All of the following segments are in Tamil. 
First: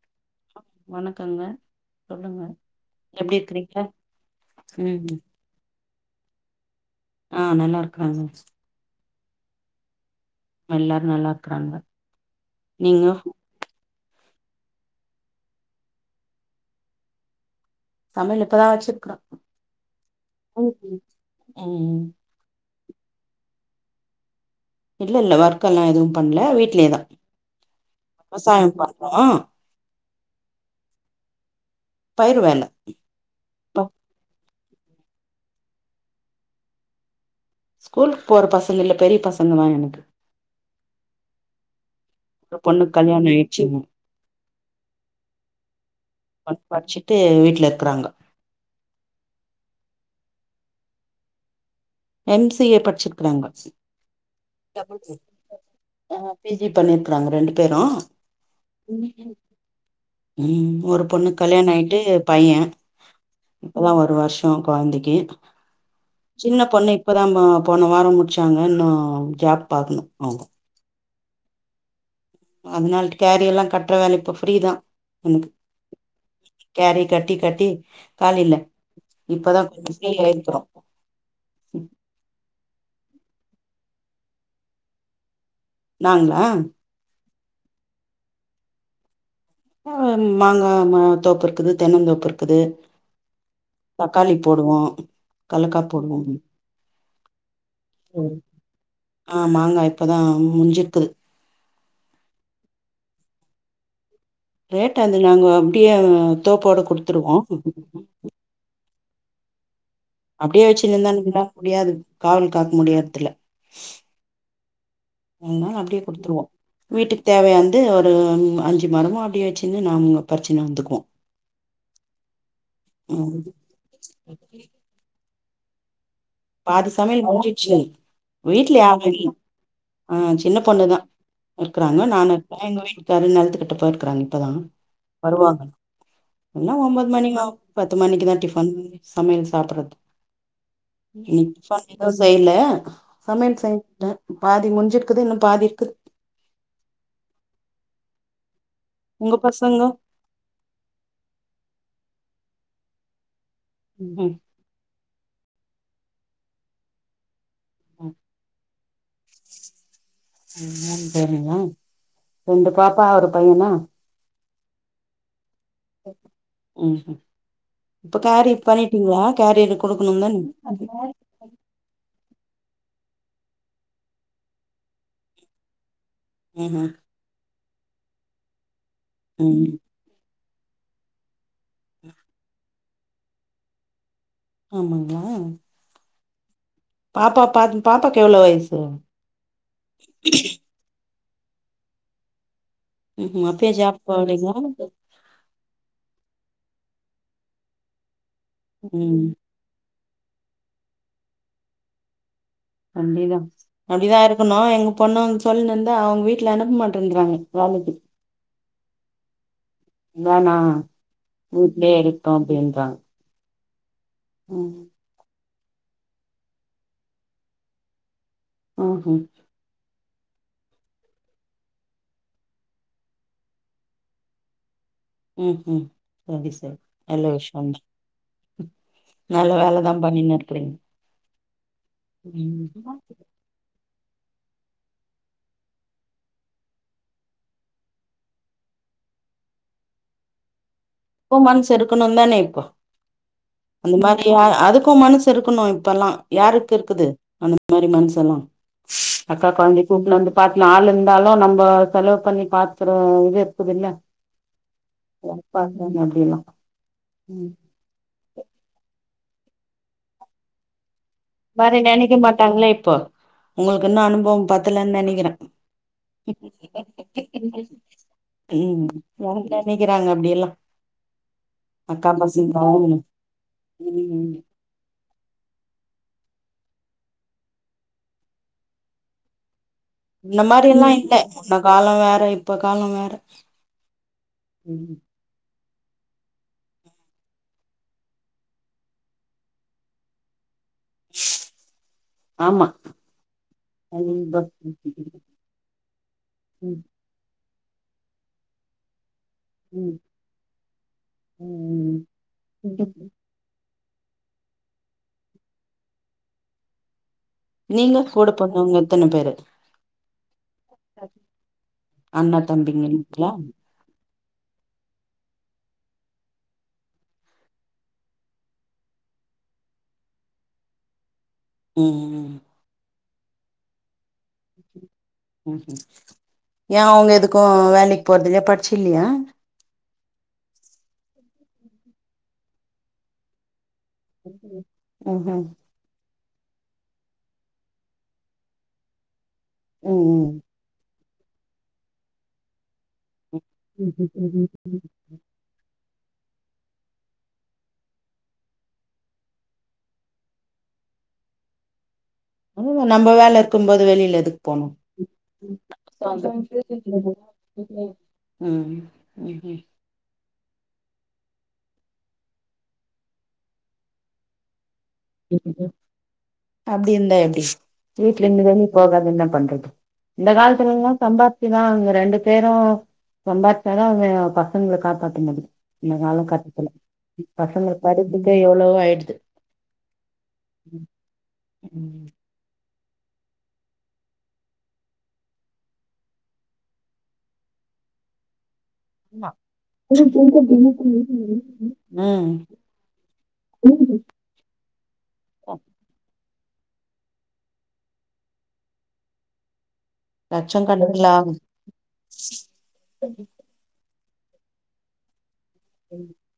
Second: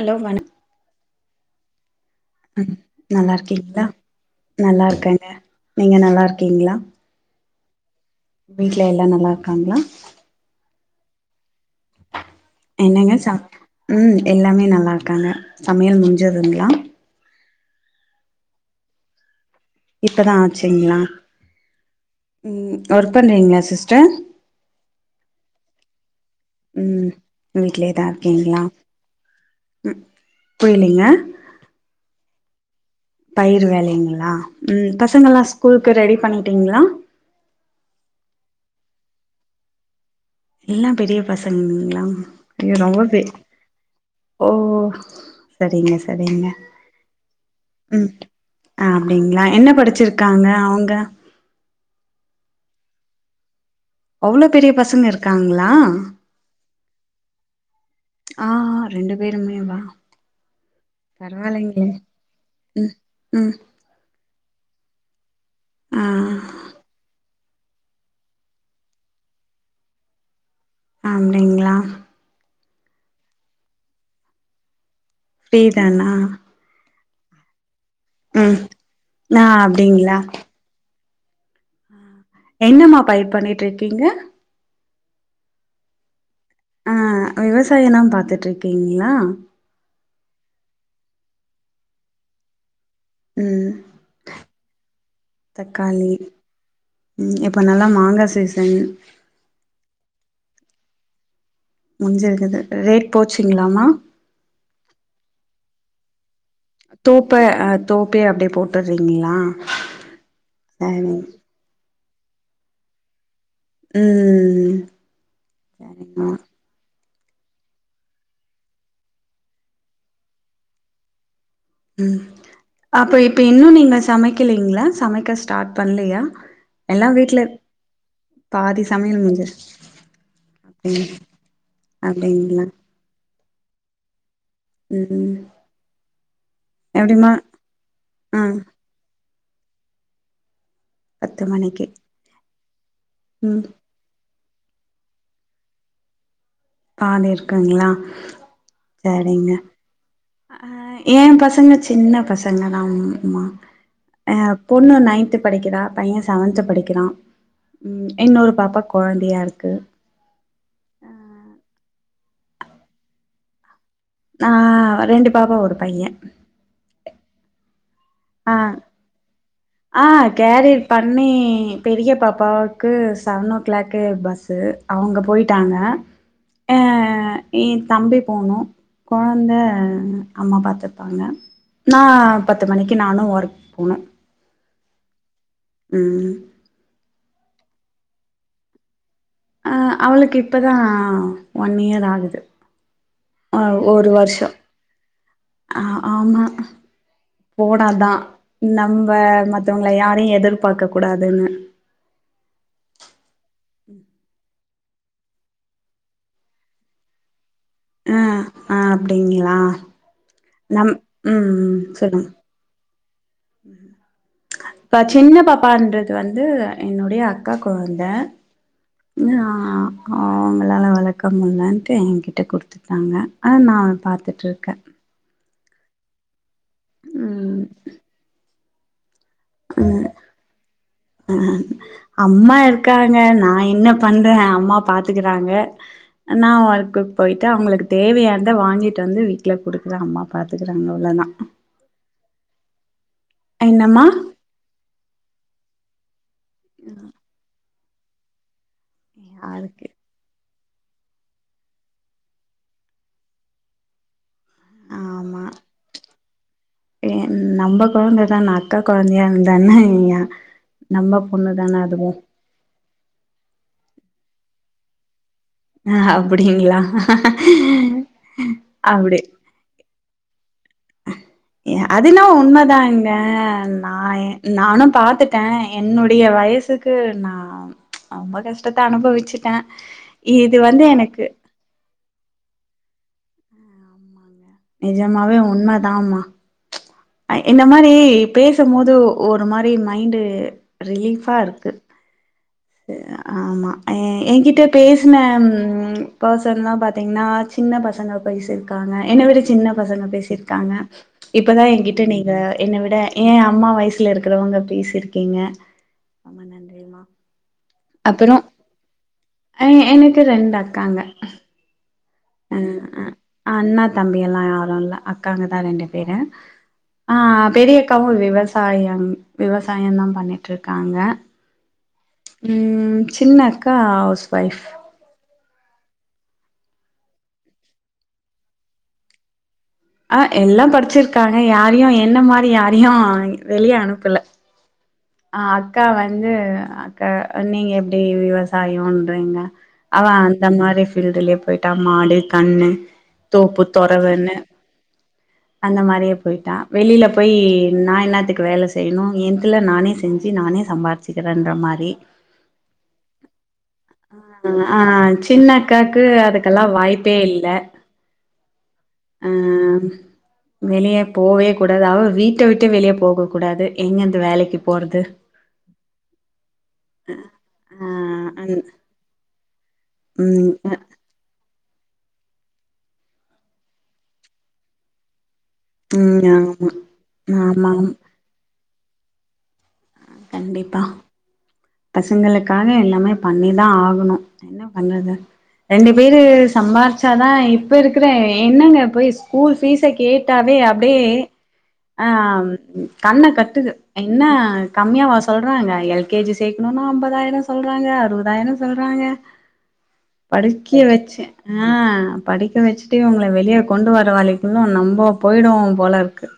ஹலோ வணம் வணக்கங்க சொல்லுங்க ம் நல்லா எப்டி இருக்குறீங்க இருக்கீங்களா நல்லா இருக்கேங்க நீங்க நல்லாருக்கீங்களா ஆ நல்லாருக்குறாங்க வீட்ல எல்லா நல்லா இருக்காங்களா எல்லாரு நல்லா இருக்குறாங்க என்னங்க சப் ம் எல்லாமே நல்லா இருக்காங்க சமையல் முடிஞ்சதுங்களா சமையல் இப்பதா வச்சிருக்குற இப்போதா ஆச்சுங்களா ம். ம் ஒர்க் பண்ணறீங்களா சிஸ்டர் இல்ல இல்ல வர்க்கெல்லா எதுவு பண்ல வீடலயேதா ம் வீட்லயே தா இருக்கீங்களா விவசாயோ பறோ புரியிலிங்க பயிருவேல பயிரு வேலைங்களா ம் பசங்கள்லா ஸ்கூலுக்கு ரெடி பண்ணிட்டிங்களா ஸ்கூலுக்கு போற பசங்க இல்ல பெரிய பசங்க தா எனக்கு எல்லா பெரிய பசங்கங்களா ஒரு அய்யோ பொண்ணுக்கு ரொம்ப பெ கல்யாண ஆயிடுச்சுங்க ஒ ஓ சரிங்க சரிங்க எங்க வீட்டுல ம் இருக்கிறாங்க ஆ அப்டிங்களா என்ன படிச்சிருக்காங்க அவுங்க எம் சி ஏ படிச்சிருக்குறாங்க அவ்ளோ பெரிய பசங்க இருக்காங்களா ஆ பி ஜி பண்ணிருக்குறாங்க ரெண்டு பேரு ஆ ரெண்டு பேருமே வா ம் ஒரு பொண்ணு கல்யாண பரவாயில்லைங்களே ஆயிட்டு பைய ம் ம் அதா ஒரு வர்ஷோ கொழந்தைக்கி ஆ சின்ன நம்ம போன வாரோ முடிச்சாங்க இன்னு ஜாப் பாக்குணு அவுங்க அப்டிங்களா அதனால கேரியெல்லா கட்டுற வேல இப்ப ஃப்ரீதா ஃப்ரீ தானா கேரி கட்டி கட்டி காலில்ல ம் ஆ இப்பதா கொஞ்சோ ஃப்ரீ அப்டிங்களா ஆயிருக்குறோ என்னம்மா பயிர் பண்ணிட்டு இருக்கீங்க நாங்களா ஆ விவசாயோந்தா பாத்துட்டு இருக்கீங்களா ஆ மாங்கா தோப்பு இருக்குது தென்னந்தோப்பு இருக்குது ம் தக்காளி போடுவோ கலக்கா தக்காளி போடுவோ ம் இப்போ நல்லா மாங்கா ம். சீசன் ஆ மாங்கா இப்போ தா முஞ்சிருக்குது முஞ்சுருந்தது ரேட் போச்சுங்களாம்மா ரேட் அது நாங்க அப்டியே தோப்போட குடுத்துருவோ தோப்ப ஆ தோப்பே அப்டியே போட்டுறீங்களா அப்டியே வச்சுன்னு சரி இருந்தா நம்பளா முடியாது காவல் காக்க முடியறதுல்ல ம் ம் ம் அதனால அப்டியே குடுத்துருவோ வீட்டுக்கு தேவையான்து ஒரு அஞ்சு மரமோ அப்டியே வச்சுனு நாங்க பறிச்சின்னு வந்துக்குவோ ம் அப்ப இப்ப ம் இன்னு நீங்க சமைக்கலீங்களா சமைக்க ஸ்டார்ட் பண்லியா பாதி சமையல் முன்சிச்சு வீட்ல பாதி யார் சமையல் இல்ல முடிஞ்சிருச்சு ஆ சின்ன பொண்ணு தா அப்டின் இருக்கறாங்க நானு இருக்கிற அப்டிங்களா எங்க வீட்டு கரு நலத்துக்கிட்ட போயிருக்கறாங்க இப்ப தா ம் ம் இன்னு ஒன்பது மணி எப்டிமா பத்து மணிக்கு தா ஆ டிபன் சமையல் சாப்பறது பத்து இப்பா மணிக்கு எதுவு செய்ல சமையல் ம் செய்ய பாதி முடிஞ்சிருக்குது இன்னு பாதி இருக்கு பாதி இருக்குங்ளா உங்க சரிங்க பசங்க அ என் பசங்க சின்ன பசங்க தா மா ம் அ பொண்ணு நைன்த்து படிக்கிறா பையன் செவன்த்து படிக்கிறான் ம் இன்னொரு பாப்பா கொழந்தையா இருக்கு மூண் ஆ பேருங்ளா ரெண்டு பாப்பா ஒரு பையனா ஆ ரெண்டு பாப்பா ஒரு பையன் ம் ம் இப்ப கேரி ஆ பண்ணிட்டீங்ளா கேரி இருக் ஆ கேரி பண்ணி பெரிய பாப்பாவுக்கு செவன் ஓ கிளாக்கு பஸ்ஸு அவங்க போயி ட்டாங்க ம் ம் என் தம்பி போனு கொழந்த ம் அம்மா பார்த்துப்பாங்க நா பத்து மணிக்கு நானு ஒர்க் போனு ஆமாங்ளா ம் பாப்பா பா பாப்பாக்கு எவ்ளோ வயசு அ அவளுக்கு இப்பதா ஒன் இயர் ஆகுது ம் ஆ அப்பயே ஜாப் ஒரு வர்சோ போறீங்களா அ ஆமா போனாதா நம்ம ம் மத் தவங்கள யாரையு எதிர்பார்க்க கூடாதுன்னு அப்டிதா அப்டிதா இருக்கணு எங்க பொண்ணு வந்து சொல்லினுந்தா அவுங் வீட்ல அனுப்ப மாட்டேன்றாங்க வேலைக்கி ஆ ஆ அப்டிங்ளா நம் ம் ம் சொல்லுங்க அப்டின்றா ம் ம் இப்ப சின்ன பாப்பான்றது வந்து என்னுடைய அக்கா கொழந்த ம்ஹும் ஆ அவுங்களால வளர்க்க முல்லன்ட்டு என்கிட்ட குடுத்துட்டாங்க அத நா பார்த்துட்டுருக்கே ம் ம் சரி சரி நல்ல ம் விஷயன்ற நல்ல வேலதா பண்ணின் இருக்கறீங்க அ அம்மா இருக்காங்க நா என்ன பண்ற அம்மா பாத்துக்கறாங்க நா ஒர்க்குக்கு போயிட்டு அவங்களுக்கு தேவையானத வாங்கிட்டு வந்து வீட்ல குடுக்குறே அம்மா பார்த்துக்கறாங்க அவ்ளோ தா இருக்கணு தானே இப்போ அந்த என்னம்மா மாரி அதுக்கு மனசு இருக்கணு இப்பெல்லா யாருக்கு இருக்குது அந்த மாரி மனசெல்லா அக்கா கொழந்தைய யாருக்கு கூட்னு வந்து பாத்துல ஆள் இருந்தாலு நம்மோ செலவு பண்ணி பாத்துறோ இது இருக்குதுல்ல யார் பாப்பா அப்டில்லா ஏ ம் நம்ப கொழந்த தானெ அக்கா கொழந்தயா இருந்தா என்ன நம்ப மாரி நெனைக்க மாட்டாங்களே இப்போ உங்களுக்கு இன்னு அனுபவம் பத்தலன் நெனைக்கிறே அப்டிங்ளா அப்டி நெனிக்கிறாங்க அப்டியெல்லா அது அக்கா என்னவோ பசங்க உண்மதாங்க நா ம் நானு பாத்துட் டே என்னுடைய வயசுக்கு நா ரொம்ப கஷ்டத்த அனுபவிச்சுட்டே இது வந்து எனக்கு அந்த கால வேற இப்ப கால வேற ஆமாங்க ம் நிஜமாவே உண்ம தாம்மா இந்த மாரி பேசும்போது ஒரு மாரி மைண்டு ரிலீஃபா இருக்கு ஆமா ஆமா ம் என்கிட்ட பேசின பர்சன்லா பாத் திங்னா சின்ன பசங்க பேசிருக்காங்க என்ன விட சின்ன ம் பசங்க பேசிருக்காங்க இப்பதா ம் எங்கிட்ட நீங்க என்ன ம் விட ஏ அம்மா வயசில இருக்கிறவங்க பேசியிருக்கீங்க ரொம்ப நன்றிமா நீங்க கூட அப்புறோ பொறந்தவங்க எத்தன பேரு எனக்கு ரெண்டு அக்காங்க அண்ணா அ தம்பிங்கங்களா அண்ணா தம்பி எல்லா யாரு இல்ல அக்காங்கதா ரெண்டு பேரு ஆ பெரிய அக்காவு விவசாயம் விவசாயந்தா பண்ணிட்ருக்காங்க ம் ம் சின்ன அக்கா ஹவுஸ் வைஃப் ஏ அவுங்க எதுக்கு வேலைக் போறதுகு பட்ச்சு இல்லியா ஆ எல்லா படிச்சிருக்காங்க யாரயு என்ன மாரி யாரயு வெளிய அனுப்பல ம் அ அக்கா வந்து அக்கா நீங்க எப்டி விவசாயொன்றீங்க அதா ம் அந்த மாரி ஃபீல்டுலே போய்ட்டா மாடு கண்ணு தோப்பு ம் ம் தொறவுன்னு ம் ம் அந்த மாரியே போய்ட்டா வெளில போய் நா என்னாத்துக்கு வேல செய்யனு என்துல நானே செஞ்சு நானே சம்பா சிக்கரன்ற மாரி நம்ப வேல இருக்கும்போது வெளியில எதுக்கு போணு ஆ சின்ன அக்காக்கு அதுக்கெல்லா வாய்ப்பே ம் ஹ வெளிய போகவே கூடாது அவ வீட்ட விட்டு வெளியே போக கூடாது எங்க இந்த வேலைக்கு போறது ரி சார் அப்டி இருந்தா எப்டி ஆ வீட்ல அந் இருந்துவேலக்கு போகாது என்ன பண்றது இந்த ம் அ காலத்துலங்க சம்பாதிச்சி தா அவங்க ரெண்டு பேரு சம்பாதிச்சாதா அவங்க பசங்கள காப்பாத்த முடியு இந்த கால ம் ஆமா கட்டத்துல பசங்க ஆமா ஆமா படிப்புக்கே எவ்வளவோ ஆயிடுது கண்டிப்பா பசங்களுக்காக எல்லாமே பண்ணிதா ஆகணு என்ன பண்றது ரெண்டு பேரு சம்பாரிச்சாதா இப்ப இருக்கிற என்னங்க போய் ஆமா ஸ்கூல் ஃபீஸ கேட்டாவே அப்டியே ம் கண்ண கட்டுது என்ன கம்மியாவா சொல்றாங்க எல் கே ஜி சேக்கணுன்னா அம்பதாயிரொ சொல்றாங்க அறுவதாயிரொ சொல்றாங்க லட்ச படிக்க கணக்குல வெச்சே ஆகுது ஆ படிக்க வெச்சுட்டே உங்கள வெளிய கொண்டு வர வேளைக்குள்ள நம்ப போயிடுவோ போல ம் இருக்கு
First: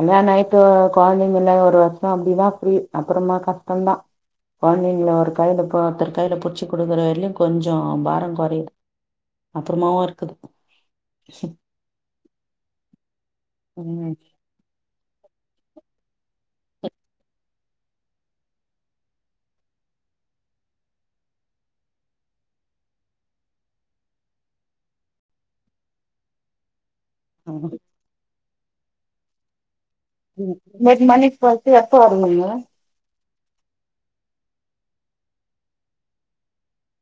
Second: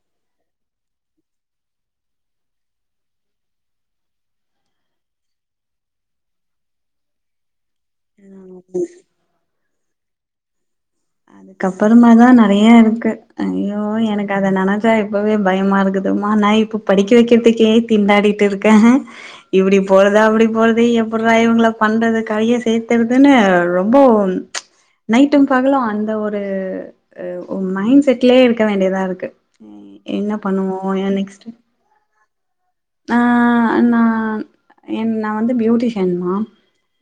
அதா நா இப்ப கொழந்தைங்கள்லா ஒரு வர்ஷ அப்டிதா ஃப்ரீ அப்பறமா கஷ்டந்தா கொழந்தைங்ளா ஒரு கைல இப்ப ஒர்த்தர் கைல புட்ச்சு குடுக்குற வரைலு கொஞ்ச பார கொறையு அப்பறமாவு இருக்குது அதுக்கப்பறமா தா நெறையா இருக்கு ஐயோ ம் எனக்கு அத நெனச் சா இப்பவே பயமா இருக்குதுமா நா இப்ப படிக்க வெக்கற்த்துக்கே திண்டாடிட்டு இருக்க இப்டி போறதா அப்டி போறது எப்புட்றா இவ்ங்கள பண்றது கரைய சேத்தற்துன்னு ரொ ம்போவு நைட்டு பகலு அந் த ஒரு அ ம் மைண்ட் செட்லே இருக்க வேண்டியதா இருக்கு ம் என்ன பண்ணுவோ ஏ நெக்ஸ்ட்டு டு எப்ப வரணுங்க ஆ நான் என் நா வந்து பியூட்டிஷியன்மா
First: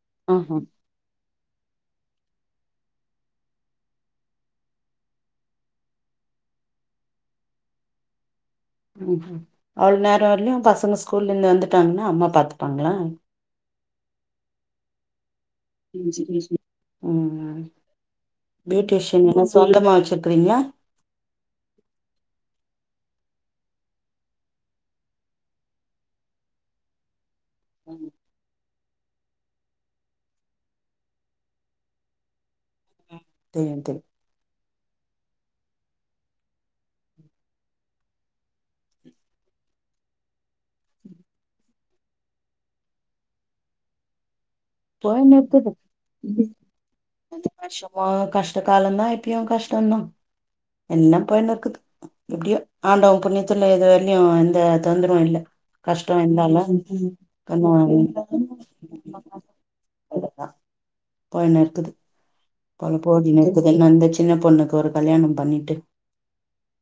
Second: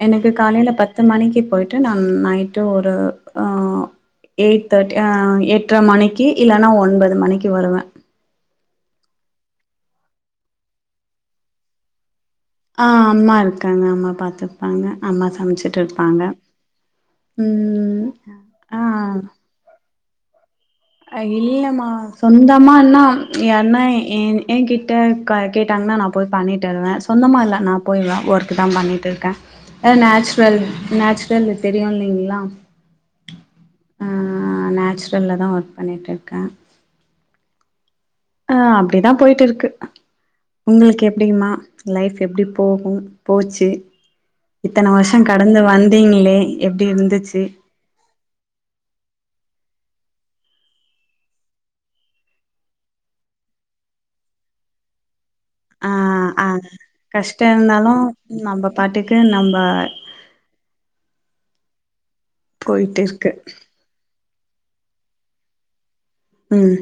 எனக்கு ஆஹா காலைல பத் த்து மணிக்கு போயிட்டு நான் நைட்டு ஒரு ஆ எயிட் தேர்ட் அ எட்ர மணிக்கு இல்லனா ஒன்பது மணிக்கு வருவ ம் ம் அவ்ளோ நேர வர்லையு பசங்க ஸ்கூல்ல இருந்து வந்துட்டாங்கனா அம்மா பாத்து ஆ அம்மா இருக்காங்க அம்மா பாத்துப்பாங்க அம்மா சமச்சுட் ட்ருப்பாங்க ம் ஆ ஆ மொத்தமா வச்சிருக்றீங்ளா அ இல்லம்மா சொந்தமானா யார்னா என் எங்கிட்ட க கேட்டாங்னா நா போய் பண்ணிட்டு வருவ சொந்தமா இல்ல நா போய் எ ஒர்க்குதா பண்ணிட்டு இருக்க அது நேச்சுரல் ம் நேச்சுரல் இது தெரியு இல்லைங்ளா தெரியு தெரியு ம் நேச்சுரல்ல தா வொர்க் பண்ணிட்ருக்க ஆ அப்டிதா போயிட்டு இருக்கு உங்களுக்கு எப்டிங்மா லைஃப் எப்டி போகு போச்சு இத்தன வர்ஷ போயினு கடந்து இருக்குது வந்தீங்ளே எப்டி இந்துச்சு மொத கஷ்ட காலந்தா இப்பயு கஷ்டந்தா எல்லா போய்ன்னுருக்குது எப்டியோ ஆண்டவ புண்ணியத்துல இது வர்லையு எந்த தொந்தரவு இல்ல ஆ கஷ்ட ஆ இருந்தாலும் ம் கஷ்டோ பண்ணுவோ இருந்தாலு அப்டினு நம்ம பாட்டுக்கு நம்ப எங்க பா போய்னுருத்துது இப்ப அதுல போயிட்டு போது இருக்கு முடிஞ்சதுன் அந்த சின்ன பொண்ணுக்கு ஒரு கல்யாண பண்ணிட்டு ம்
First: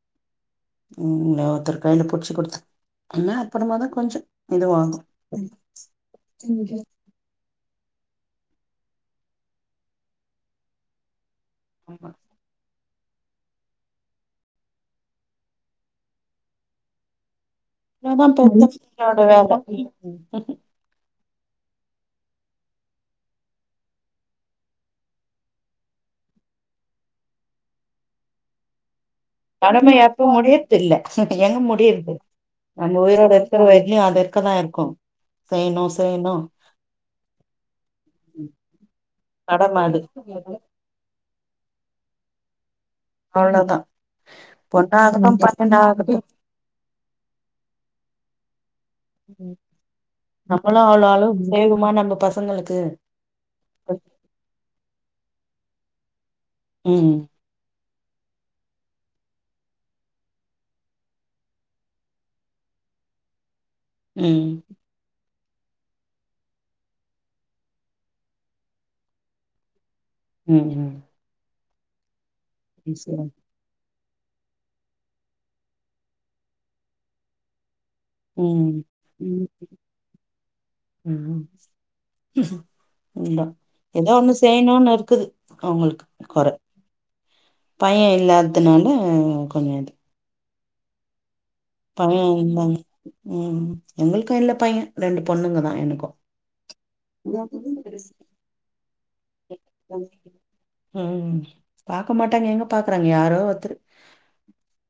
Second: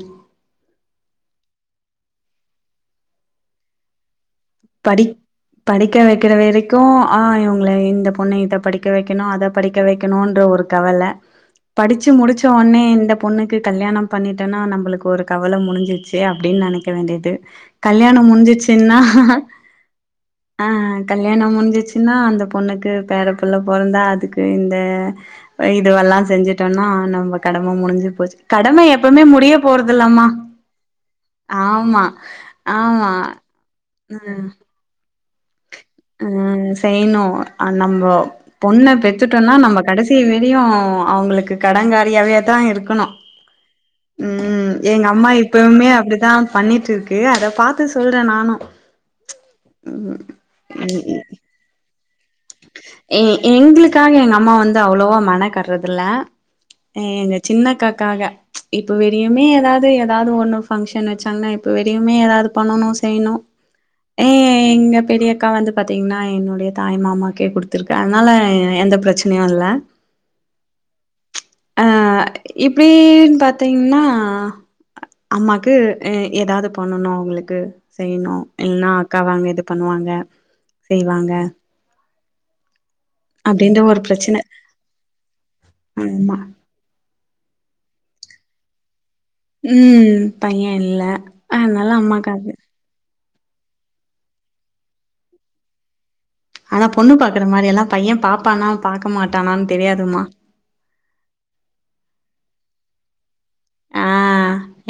ம் ஆ ஒருத்தர் கைல புட்ச்சு குடுத்து என்ன அப்பறமா தா கொஞ்ச படிக் படிக்க வெக்கிற வெரைக்கு ஆ இவ்ங்கள இந்த பொண்ண இத படிக்க வெக்கணு அத படிக்க வெக்கணுன்ற ஒரு கவல படிச்சு முடிச் சோனே இந்த பொண்ணுக்கு கல்யாணம் பண்ணிட்டனா நம்பளுக்கு ஒரு கவல முடிஞ்சிச்சு அப்டின் நெனைக்க வேண்டியது கல்யாண அதா முட்ஞ்சிச்சுன்னா பெத்தவங்களோட வேல ஆ கல்யாண முட்ஞ்சிச்சுனா அந்த பொண்ணுக்கு பேரப்புள்ள பொறந்தா அதுக்கு இந்த ஆ இதுவெல்லா செஞ்சுட்டோனா நம்ப கடம முடிஞ்சு போச்சு கடம எப்பவுமே முட் கடம எப்ப முடியு தெர்ல எங்க ஆமா முடியர்து நம்ம ஆமா உயிரோட இரு க்குற வரைக்கு ஆ அதுக்குனா இருக்கு செய்னு செ ம் செய்ணு அ நம்போ பொண்ண பெத்துட்டோனா நம்ம கடம அது கடைசி வரையு அவுங்களுக்கு கடங்காரியாவே தா இருக்கணு அவ்ளோதா ம் எங்க அம்மா பொண்ணாகட்டு இப்பவுமே பையனாகட்டு அப்டி தா பண்ணிட்டுருக்கு அத பாத்து சொல்றே நானு [inaudible] நம்மளு ம் அவ்ளோ அளவு செய்வோமா நம்ம பசங்களுக்கு ஏ எங்களுக்காக எங்க அம்மா வந்து அவ்ளவா மெனக்கட்றதில்ல ம் எங்க சின்னக்காகாக இப்ப வரியுமே ஏதாது ஏதாது ஒண்ணு ஃபங்க்ஷன் வச்சாங்கன்னா இப்ப வரியுமே ஏதாது பண்ணணு செய்ணு ஏ ம் எங்க பெரியக்கா வந்து பாத்தீங்கன்னா என்னுடைய தாய்மாமா க்கே குடுத்துருக்கு அதனால எந்த பிரச்சனயு இல்ல ம் ம் அ இப்டினு பாத் பாதீங்கன்னா அம்மாக்கு ஏதாது பண்ணணு அவுங்களுக்கு செய்ணு ம் இல்லன்னா அக்கா ம் வந்து இது பண்ணுவாங்க செய்வாங்க இல்ல அப்டின்ற ஒரு ஏதோ ஒண்ணு பிரச்சன செய்ணுனு இருக்குது அவுங்களுக்கு ஆமா கொற பைய இல்லாதுனால ம் பையன் இல்ல அதனால பையன் அம்மாக்கு அது இல்லனு ம் எங்களுக்கு இல்ல பையன் ரெண்டு பொண்ணுங்க தா எனக்கும் ஆனா பொண்ணு பாக்குற மாரியெல்லா பைய பாப்பானா பாக்க மாட்டானான்னு தெரியாதுமா ம் பாக்க மாட்டாங்க எங்க பாக்குறாங்க யாரோ ஒருத்தரு ஆ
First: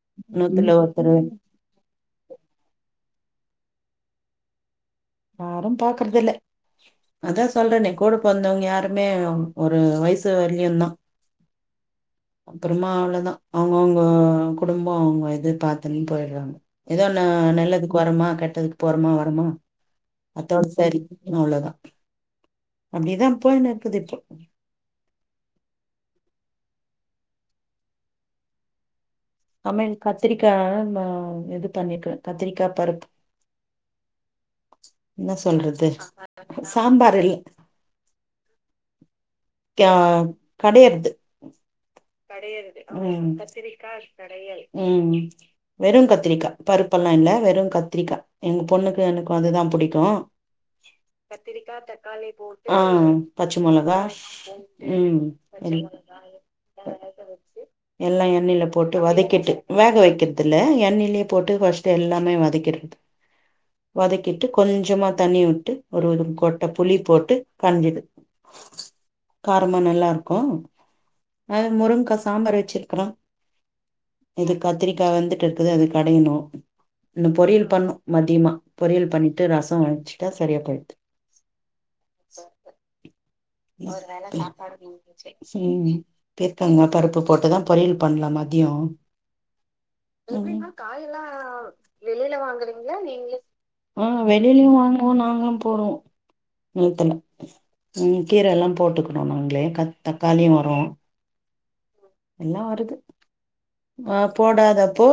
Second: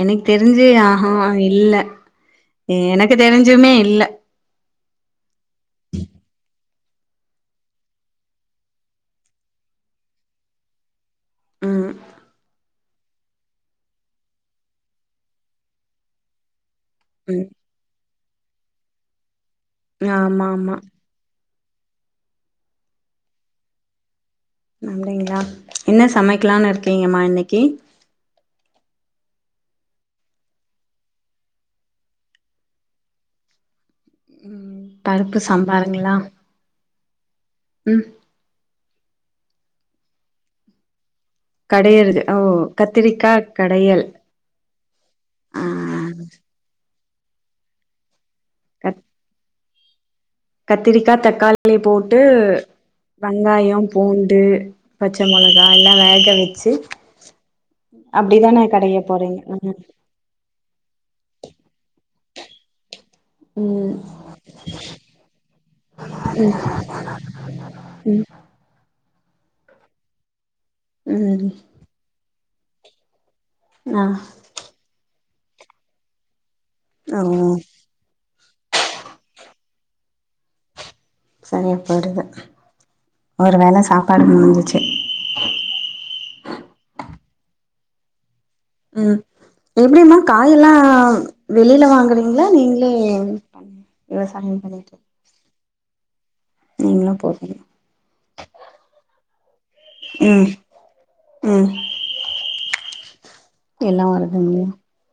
எனக்கு தெரிஞ்சு நூத்துல ஆ ஹா ஒருத்தரு இல்ல எனக்கு தெரிஞ்சுமே இல்ல யாரும் பாக்குறது இல்ல அதா சொல்றனே கூட பொறந்தவங்க யாருமே ஒரு வயசு வர்லயு தா ம் அப்றமா அவ்ளோ தா அவுங்கவுங்க குடும்போ அவுங்க இது பாத்துன்னு போய்ட்றாங்க ஏதோ ஒண்ணு ம் நல்லதுக்கு வரோமா கெட்டதுக்கு போறோமா வரோமா ஆமா அத்தோட ஆமா சரி அவ்ளோ தா அப்டிதா போய்னுருக்குது இப்போ அப்டிங்களா என்ன சமைக்கலானு இருக்கீங்கம்மா இன்னைக்கி சமையல் கத்திரிக்கா அந்த இது பண்ணிருக்கே கத்திரிக்கா பருப்பு ம் என்ன பருப்பு சொல்றது சாம்பாருங்களா சாம்பார் இல்ல ம் க கடையிறது கடையிறது கடையிறது ம் கத்திரிக்கா கடையல் உம் ஆ வெறும் கத்திரிக்கா பருப்பெல்லா இல்ல வெறும் கத்திரிக்கா எங்க கத் பொண்ணுக்கு எனக்கும் அதுதா புடிக்கும் கத்திரிக்கா தக்காளி போட்டு ஆ பச்ச வெங்காயம் மொளகா பூண்டு பச்ச ம் மொளகா பச்சை எல்லா எல் வேக வச்சு எல்லா எண்ணெய்ல அப்டிதான போட்டு கடைய போறீங்க வதக்கிட்டு வேக வைக்க தில்ல எண்ணெய்லயே போட்டு ஃபர்ஸ்ட் எல்லாமே வதக்கிறது ம் ம் வதக்கிட்டு கொஞ்சமா தண்ணி விட்டு ஒரு ஒரு கொட்ட புளி போட்டு கஞ்சிடு காரமா நல்லாருக்கு ம் அது முருங்கா சாம்பார் வச்சிருக்குறோ ஆ இது கத்திரிக்கா வந்துட்டுருக்குது அது கடய்ணு இன்னு ஓ பொரியல் பண்ணு மதிய்மா பொரியல் பண்ட்டு ரசோ வச்சுட்டா சரியா போய்டுது சரியா போடுது ஒரு வேள சாப்பாடு வேளை சாப்பாடு முடிஞ்சிச்சு ம் பிக்காங்க பருப்பு போட்டுதா பொரியல் பண்லா மதியோ ம் எப்டிம்மா காயெல்லா வெளியில வாங்குவீங்களா நீங்ளே ம் வெளியிலயு வாங்குவோ நாங்களு போடுவோ நீங்களு நிலத்துல போடுவிங் ம் கீர எல்லா போட்டுக்குறோ நாங்களே கத் தக்காளியு ம் வரு ம் எல்லா வருது எல்லா ஆ வருதுங்க போடாதப்போ